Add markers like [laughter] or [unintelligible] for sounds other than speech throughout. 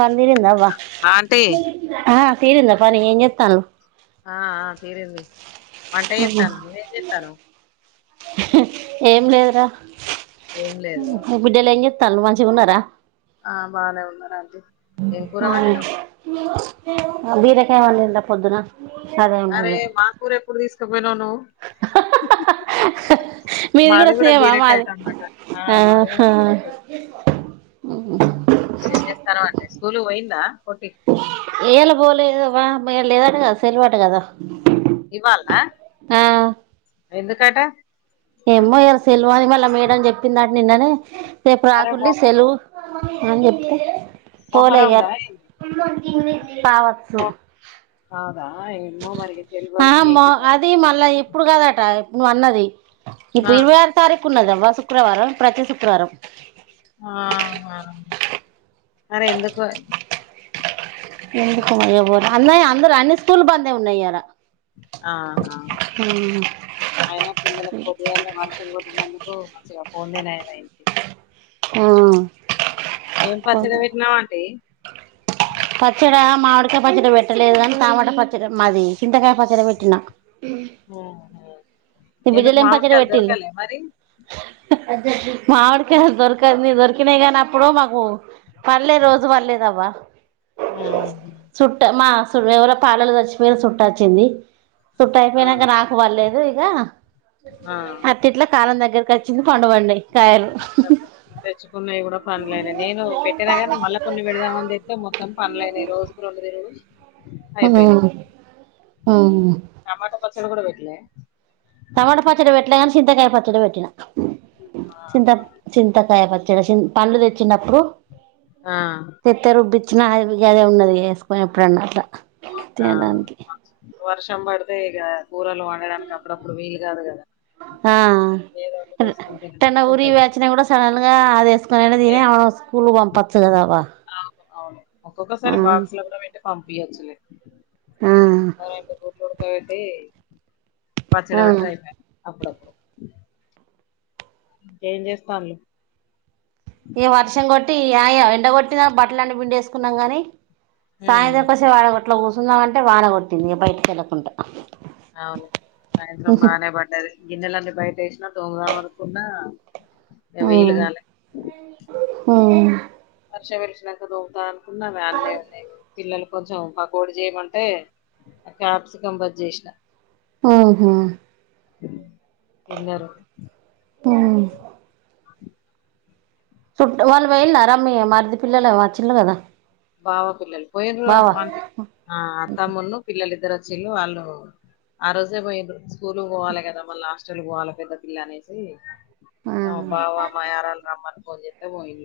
పందిరింద బా అంటి ఆ తీరిందా పని ఏం చేత్తాన్నవ్ ఆ ఆ తీరింది వంట చెత్తన్నావ్ నువ్వేం చెత్తన్నావ్ ఏం లేదురా ఏం లేదా బిడ్డలు ఏం చేస్తాండ్రు మాంచిగా ఉన్నారా ఆ బానే ఉన్నారు అంటీ ఏం కూర వండినావ్ బీరకాయ వండిన పొద్దున అదే అరే ఉన్నది మా కూర ఎప్పుడు తీసుకుపోయినా నువ్వు మీది మాది కూడా సేమా బీరకాయ మాది టమాటా మాది కూడా ఆహా బీరకయ ఏం చేస్తాన్నావ్ అంటే స్కూలు పోయిందా పోట్టి ఇయాలా పోలేదు వాళ లేదంట కదా సెలవా అంట కదా ఇవాల ఆ ఎందుకట ఏమో ఇయల సెల్వ అని మళ్ళీ మేడం చెప్పిందిట నిన్ననే రేపు అరే రాకుల్లి మొహరం సెలవు అని చెప్పి పోల మొహరం ఇయ్యా దా ఏంది కావచ్చు రాదా ఎమ్మో మరి తెలివదు ఏంటి మొన్న ఇప్పుడు కాదట నువ్వు అన్నది ఇప్పుడు ఇరవై ఆ సరుకు ఉన్నది అవ్వ శుక్రవారం ప్రతి శుక్రవారం ఆహా మరి ఎందుకో అన్నయ అందరు అన్ని స్కూల్ బంద్ అ ఉన్నాయి ఇయలా ఆహా అయిన పిల్లలకు పొద్దుగాళ్ల వర్షం కొట్టినందుకు మంచిగా పొందే నయం అయింది ఏం పచ్చడి పెట్టినావ్ అంట పచ్చడ మామిడికాయ పచ్చడి పెట్టలేదు కాని టమాటా పచ్చడి మాది చింతకాయ పచ్చడి పెట్టినా ఉహు ఎందుకు మామిడి కాయలు దొరకాలే మరి మావిడికకాయ దొరకదు నీ దొరికినాయి కానీ అప్పుడు మాకు వాళ్ళేరోజు వాళ్ళే కదా ఉహు చుట్ మా ఎవలో పాలోల్లు సచ్చిపోఇల్లు సు ట్టొచ్చింది సుట్ట ఆ అయిపోయినాక నాకు పర్లేదు ఇగ ఆ ఇట్లా కాలం దగ్గరకి వచ్చింది పండు పండినాయి కాయలు తెచ్చుకున్నావి కూడా పండ్లయినాయి నేను పెట్టినా కానీ మళ్ళా కొన్ని పెడుదామని తేత్తె మొత్తం పండ్లయినాయి రోజు రెండు తినుడు మ్ మ్ టమాటో పచ్చడి కూడా పెట్టలే టమాట పచ్చడ పెట్లే కాని చింతకాయ పచ్చడ పెట్టిన చింత చింతకాయ పచ్చడ పండ్లు తెచ్చినప్పుడు ఆ ట్ల రుబ్బచ్చినా అది గదే ఉన్నది వేసుకొని ఎప్పుడన్నా అట్ల ఆ వర్షం పడుతే ఇగ కూరలు వం తినడానికి అప్పుడప్పుడు వీలు కాదు కదా ఆ ఏదో ఒక వేసుకొని తినడానికి ఉంటది సడన్గ్ అది వేసుకోని ఏ తీని అవు స్కూల్ పంపచ్చు కద బా అవును అవును ఒక్కొక్కసారి బాక్స్ లో కూడా పెట్టి పంపియొచ్చులే ఆ ఒ రెండు గుడ్లు ఉండక పెట్టి పచ్చడ ఆ పెడితే అయి పోయే అప్పుడప్పుడు ఏం చేస్తాల్లు ఇగ వర్షం కొట్టి ఈ అయా ఎండగొట్టిన బట్టలన్ని పిండేసుకున్నాం గాని హ్మ్. సాయంత్రంకో సేపట్ల కూర్చుదంమంటే వానగ కోట్టింది ఇగ బయటికేళ్ళకుంట అవును సాయంత్రం బనే పడ్డాదీ గిన్నెలన్నీ బయట వేసినా తొమ్ముదామనుకున్నా మ్ మ్ వర్షం వెలిచినాక దోముదమనుకున్నా అవి అన్నే ఉన్నాయి పిల్లలు కొంచెం పకోడి చేయమంటే క్యాప్సికం బజ్జి చేసినా మ్ హు తిన్నరు మ్ చుట్ వాళ్ళు పోయిళ్ళర మీ మరిది పిల్లలు వచ్చిల్లు కదా బావ పిల్లలు పోయిర్రు బావ అంటి ఆ అత్తమ్మున్ను పిల్లలిద్దరు వచ్చిళ్ళు వాళ్ళు ఆ రోజే పో యిండ్రు స్కూల్ కి పోవాలి కదా మళ్ళీ హాస్టల్ కు పోవాలే పెద్ద పిల్ల అనేసి ఆ మా బావ మా ‌ యారలు రమన్ని ఫోన్ చేస్తే పోయి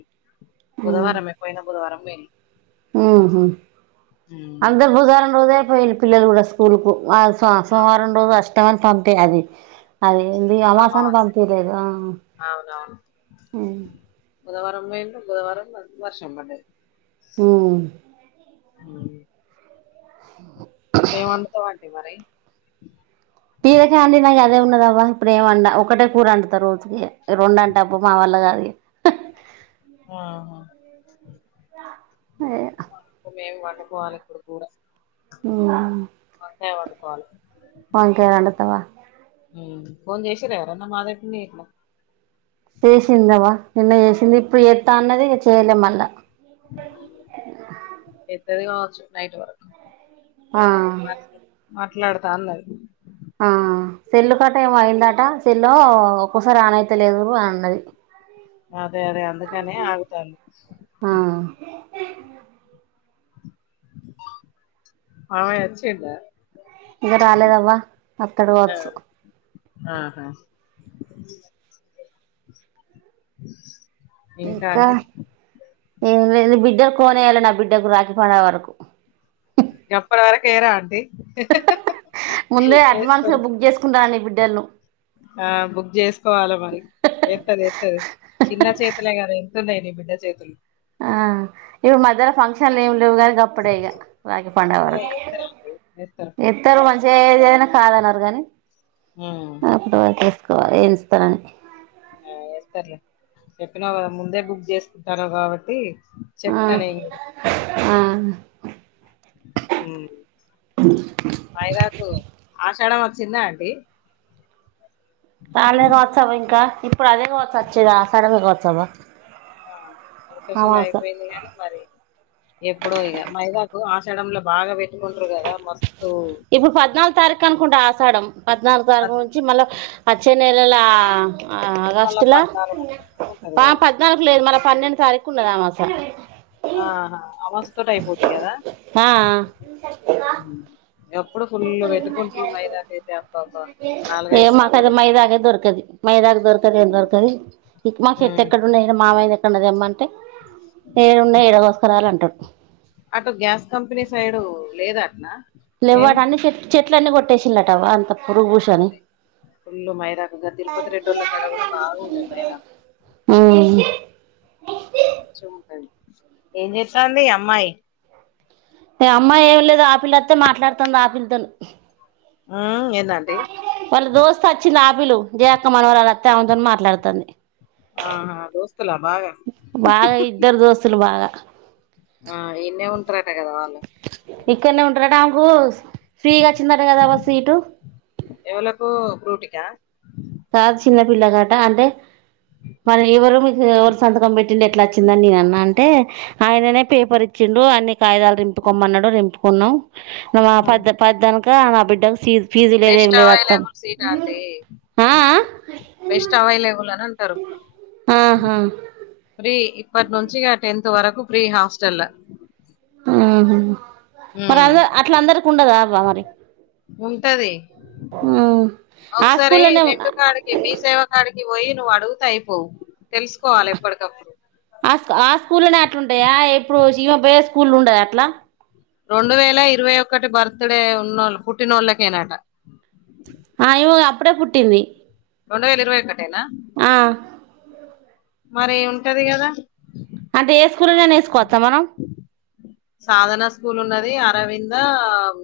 బుధవారమే పోయినా బుధవారం పోఇల్లు మ్ హు అందరు ఉమ్. బుధవారం రోజె పోయిల్లు పిల్లలు కూడా స్కూల్ కు ఆ అ ఆ, సోమవారం రోజు అష్టమని పంపే అది అది ఎంది అమాస అని అమావాస్య పంపీ లేదు ఆ అవునవును మ్ బుధవారం పోయిండ్లు బుధవారం వర్షం పడ్డదీ మ్ అ.. ఎం వండుతావండి మరి తియేసే అండి నద్ అదే ఉన్నదవ్వ ఇప్పుడు ఎం వండ ఒక్కటే కూర వండుత రోజుకి రెండు అంటే అబ్బో మా వాల్ల కాదు ఇగ ఆహా అదే మేం వండుకోవాలే ఇప్పుడు కూర అవునా వంకాయ వండుకోవాలి వంకాయ వండుతావ. ఫోన్ చేసిర ఎవరన్నా [unintelligible] చేసింద అవ్వ, నిన్న చేసింది ఇప్పుడు చేస్తా, అన్నది చేయలే మళ్ళ. పెద్దది కావొచ్చు నైట్ వర్క్ ఆ [unintelligible] మాట్లాడతా అన్న [unintelligible] ఆ సెల్లు కట ఏమో అయిందట సెల్లో ఒక్కొసారి ఆన్ అయితలేదు అని అన్నది అదే అదే అందుకనే ఆగుతంది ఆ మావయ్య వచిన్డ ఇంగ రాలేదవ్వ వత్తడు కావచ్చు ఆహా ఇంకా ఇంక ఆంటీ ఏం లేద్లే ని బిడ్డలకు కోనేయాలి నా బిడ్డకు రాఖీ పండగ వరకు గప్పటి వరకు ఎయరా ఆండి ముందే అడ్వాన్స్గా బుక్ చేసుకుంటాన్న నీ బిడ్డలను ఆ బుక్ చేసుకోవాలె మరి ఏత్తది ఏత్తది చిన్న చేతులే కద ఎంతున్నాయి నీ బిడ్డ చేతులు ఆ ఇప్పుడు మధ్యలో ఫంక్షన్లు ఏమి లేవు కానీ గప్పుడే ఇగ రాకి పండగ ఏ వరకు [unintelligible] తను మంచిగా ఏదైనా కాదనరు కానీ ఉమ్ అప్పుడు వరకు ఏసుకోవాలి ఏఇస్తానని ఆ ఏస్తార్లే చెప్పినావ్ కదా ముందే బుక్ చేసుకుంటన్నావ్ కాబట్టి ఆ చెప్తా నేను కూడా ఆ [unintelligible] మైదాకు ఆషాడం వచ్చిందా ఆండి రాలే కావచ్చవ్వ ఇంకా ఇప్పుడు అదే కావచ్చు వచ్చేది ఆషాఢమే కావచ్చవా ఆ మృగశిల అయిపోయిందిగాని మరి ఎప్పుడో ఇగ మైదాకు ఆషాడంలో బాగా పెట్టుకుంట్రు కదా మస్తు ఇప్పుడు పద్నాలుగు తారీఖు అనుకుంట ఆషాఢం పద్నాలుగు తారీఖు పద్- నుంచి మళ్ళ వచ్చే నెలల ఆ మళ్ళా ఆగస్టుల పద్నాలుగు వరకు ఉంటది పా కావచ్చు పద్నాలుగు లేదు మళ్ళ పన్నెండు తారీఖు ఉండది అమాస ఆహా అమాస్య తోటి అయిపోది కదా ఆ ఆ [unintelligible] అప్పుడు ఫుల్ పెట్టుకుంట్రు మైదాకయితే అబ్బబ్బ ఏ నాలుగైదు సార్లు మాకది పెట్టుకున్ మైదాకే దొరకది మైదాకు దొరకది ఏం దొరకది ఇ [unintelligible] మా చెట్లు ఉమ్. ఎక్కడ ఉన్నాయని మావయ్యని క్కదెమ్మంటే ఏడున్నాయి ఏడగోస్కరావలి అంటడు అటు గ్యాస్ కంపెనీ సైడు లేదు అట్న లేవ్వట అన్ని చె చెట్లన్నీ కొట్టేసిండట [unintelligible] పూసని అదే ఫుల్లు మైదాకు ఇగ తిరుపతి రెడ్డోళ్ల కాడ కూడ బాగుండేది మైదా ఊ ఏం చేస్తాంది అమ్మాయి అమ్మాయి ఏం లేదు ఆపిల్లొత్తే మాట్లాడుతుంది ఆపిల్లతోన్ ఊ ఏందాంటి వాళ్ళ దోస్త్ అచ్చింది ఆపిలు జయక్క మనవరాలోత్తే ఆమె తోని మాట్లాడుతుంది ఆహా దోస్తల బాగ బాగ ఇద్దరు దోస్తులు బాగ ఆ ఈన్నే ఉంటారట కదా వాళ్ళు ఇక్కడనే ఉంటరట ఆమెకు ఫ్రీగా వచ్చిందట కదాబ్బ సీటు ఎవలకు ఫ్రూటికా కాదు చిన్నపిల్లకట అంటే మరి ఎవరు మీకు ఎవరి సంతకం పెట్టింది ఎట్లా అచ్చిందని నేను అన్నా అంటే ఆయననే పేపర్ ఇచ్చిండు అన్ని కాగిదాలు రింపుకోమ్మన్నాడు రింపుకున్నాం నువ్వు పది పద్దానుక నా బిడ్డకు see best available seat aunty ఆ బెస్ట్ అవైలబుల్ అని అంటరు ఆ ఆహా ఫ్రీ ఇప్పటి నుంచి ఇగ టెన్త్ వరకు ఫ్రీ హాస్టల్ల ఊహు హు మరి హ్మ్ అంద అట్లా అందరికి ఉండదా అబ్బా మరి ఉంటది ఆ స్కూల్నే ఆ ఈ మీసేవకాడికి పోయి నువ్వు అడుగుతే అయిపోవు తెలుసుకోవాలి ఎప్పటికప్పుడు ఆ ఆ స్కూల్నే అట్లుంటాయా ఇప్పుడు జీమ పోయే స్కూల్లు ఉండదా అట్లా రెండు వేల ఇరవై ఒకటి బర్త్ డే ఉన్నోళ్ళు పుట్టినోళ్ళకేనాట ఆ ఈమో అప్పుడే పుట్టింది రెండు వేల ఇరవై ఒకటేనా ఆ మరి ఉంటాది కదా అంటే స్కూల్నేనా వేసుకోవచ్చా మనం సాధనా స్కూల్ ఉన్నది అరవింద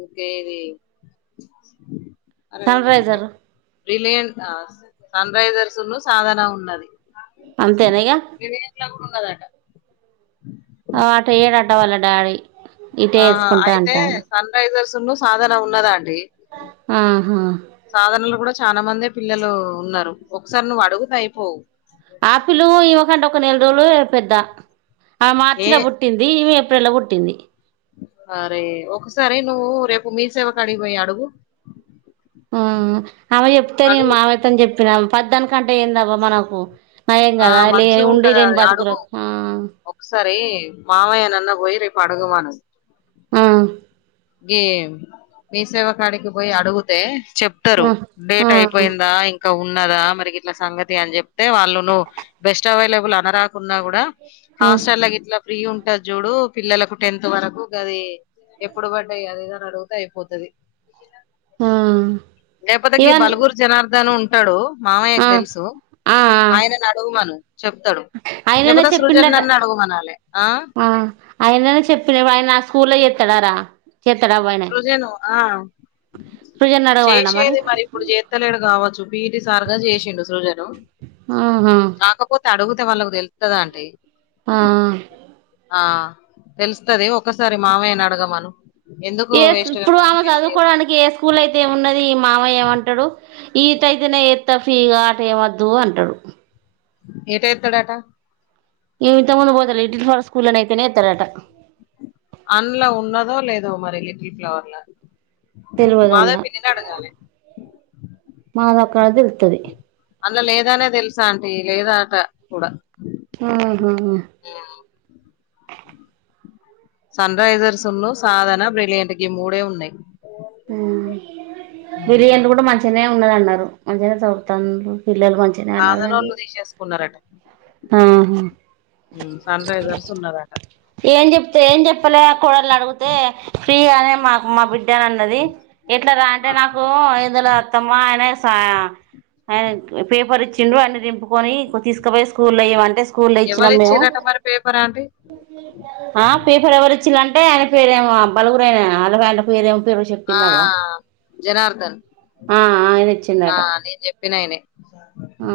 ఇంకా ఇది సన్ అరవింద ఉంది రైజర్ బ్రిలియన్ ఆ సన్రైజర్స్ ఉన్ను సాధన ఉన్నది అంతేనా ఇగ బ్రిలియట్లా కూడా ఉన్నాదాట ఆ అటేయ్యడాట వాళ్ళ డాడీ ఇటే వేసుకుంటా అంటాండు. సనరైజర్స్ సాధన ఉన్నదాండి ఆహా సాధనల కూడా చాలా మందే పిల్లలు ఉన్నారు ఒకసారి నువ్వు అడుగుతే అయిపోవు ఆపిల్ ఈమెకంటే ఒక నెల రోజులు పెద్ద ఆమె ఏ మార్చిన బుట్ ట్టింది ఈమె ఏప్రిల్ లో పుట్టింది అరే ఒకసారి నువ్వు రేపు మీసేవకడికి పోయి అడుగు ఆ అమ్మ చెప్తేనే నేను అడుగు మామతోని చెప్పినా పద్దదాను కంటే ఏందబ్బా మనకు నయం ఆ కదా మంచిగా ఉండి లేని బతుకులకు ఆ ఒకసరి మామయనన్న పోయి రేపు అడగమను ఆ గి మీసేవకాడికి పోయి అడుగుతే చెప్ టరు ఆ ఆ డేట్ అయిపోయిందా ఇం ఉన్నదా మరి ఇట్లా సంగతి అని చెప్తే వాళ్ళు నువ్వు బెస్ట్ అవైలబుల్ అనరా ఉన్నా కూడా ఆ హాస్టల్లా ఇట్లా ఫ్రీ ఉంటది చూడు పిల్లలకు టెన్త్ వరకు గాది ఎప్పుడు పడ్డాయి అది ఇది అని అడిగితే అయిపోతాది ఆ లేపోతే గి ఇవన్ బలుగురు జనార్దన్ ఉంటాడు ఆ మామయ్యకు తెలుసు ఆ ఆయనని అడుగుమను చెప్తాడు ఆయననే లేకపోతే చెప్పిండట సృజన్న్ని అడుగుమనాలే ఆ ఆయననే చెప్పిన ఆయన ఆ స్కూల్లా చేత్తడారా చేత్తడా అవ్వాయన సృజను ఆ సృజన్ ని అడగమననా చేసేది మరి ఇప్పుడు చేత్తలేడు కావచ్చు పీటి సారుగా చేసిండు సృజను ఆహా కాకపోతే అడుగుతే వాళ్ళకు తెలుత్తది అంటి ఆ ఆ తెలుస్తది ఒకసారి మామయ్యని అడగమను ఎందుకు ఏ సు వేస్ట్ గా ఇప్పుడు టైం ఆమె వేస్ట్ చేసి చదువుకోవడానికి ఏ స్కూల్ అయితే ఏమిన్నది ఈ మామయ్య ఏమంటాడు ఈటైతేనే ఎత్త ఫ్రీగా ఆటు ఏమద్దు అంటాడు ఏటు ఎత్తడాటా ఈమె ఇంతకుముందు పోతే లిటిల్ ఫ్లవర్స్ ఆ స్కూల్లోనే అయితేనే ఏత్తాడాటా అన్ల ఉన్నదో లేదో మరి లిటిల్ ఫ్లవర్ల తెలియదు మాదే అన్న పి అడగాలి మాదక్కడైతే తెలుత్తాది అన్ల లేదానే తెలుసా ఆంటీ లేదా అట కూడా ఆహ సన్ రైజర్స్ ఉన్ను సాధన బ్రిలియంట్ గి మూడే ఉన్నాయి ఉ ఉమ్. బిలియన్లు కూడా మంచిగానే ఉన్నదన్నారు మంచిగానే చదులుతాళ్లు పిల్లలు మంచి సాధనోళ్ళు తీసేసుకున్నారట ఆ ఉమ్ సన్ రైజర్స్ ఉన్నారట ఏం చెప్తే ఏం చెప్పలే కోడలని అడుగితే ఫ్రీ అనే మాకు మా బిడ్డ అన్నది ఎట్లా రా అంటే నాకు ఏం తెలువదు అత్తమ్మా ఆయన సా ఆయన పేపర్ ఇచ్చిండు అన్ని నింపుకొని తీసుకపోయి స్కూలో వెయ్యమని ఎవ్వరిచ్చిరంట మరి పేపర్ అ ఆ పేపర్ ఎవరి ఇచ్చిరంటే ఆయన పేరేమో బలుగురు రయన ఆళ్ల పేరేం పేరు ఆ చెప్పిందవ్వ జనార్దన్ ఆ అయన ఇచ్చిండట చెప్పినైనే ఆ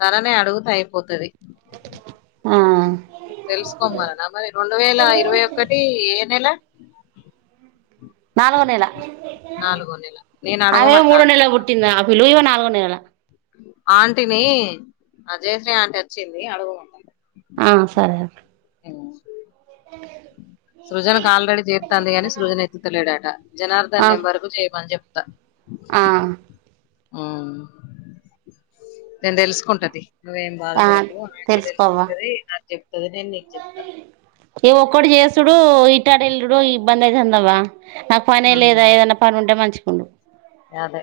తననే అడుగుతే అయిపోతది ఆ తెలుసుకోమ్మననా మరి రెండు వేల ఇరవై ఒకటి ఏ నెల నాలుగో నెల నాలుగో నెల నేను ఆమె అడగమంటా మూడో ఆగు నెల్లో పుట్టింది ఆ పిల్లో ఇమ నాలుగో నెల ఆంటీని జయశ్రీ ఆంటీ వచ్చింది అడుగు ఆ సరే సృజనకు ఆల్రెడీ చేతంది గాని సృజన్ ఎత్త్తతలేడట జనార్దన్ ఆ నెంబర్కు చేయమని చెప్తా ఆ ఉమ్ నేను తెలుసుకుంటతి నువ్వేం ఆ బాధపడకు ఆంటీ తెలుసుకోవా తెలుసుకుంటది నాకు చెప్తది నేను నీకు చెప్తా ఏ ఒక్కడు చేసుడు ఇటాటెల్లుడు ఇబ్బంది అయితందవా నాకు పనే లేదాయే పనుంటే మంచిగుండు అదే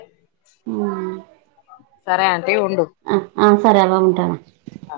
సరే ఆంటీ ఉండు ఆ ఆ సరే అవ్వ ఉంటాను ఆ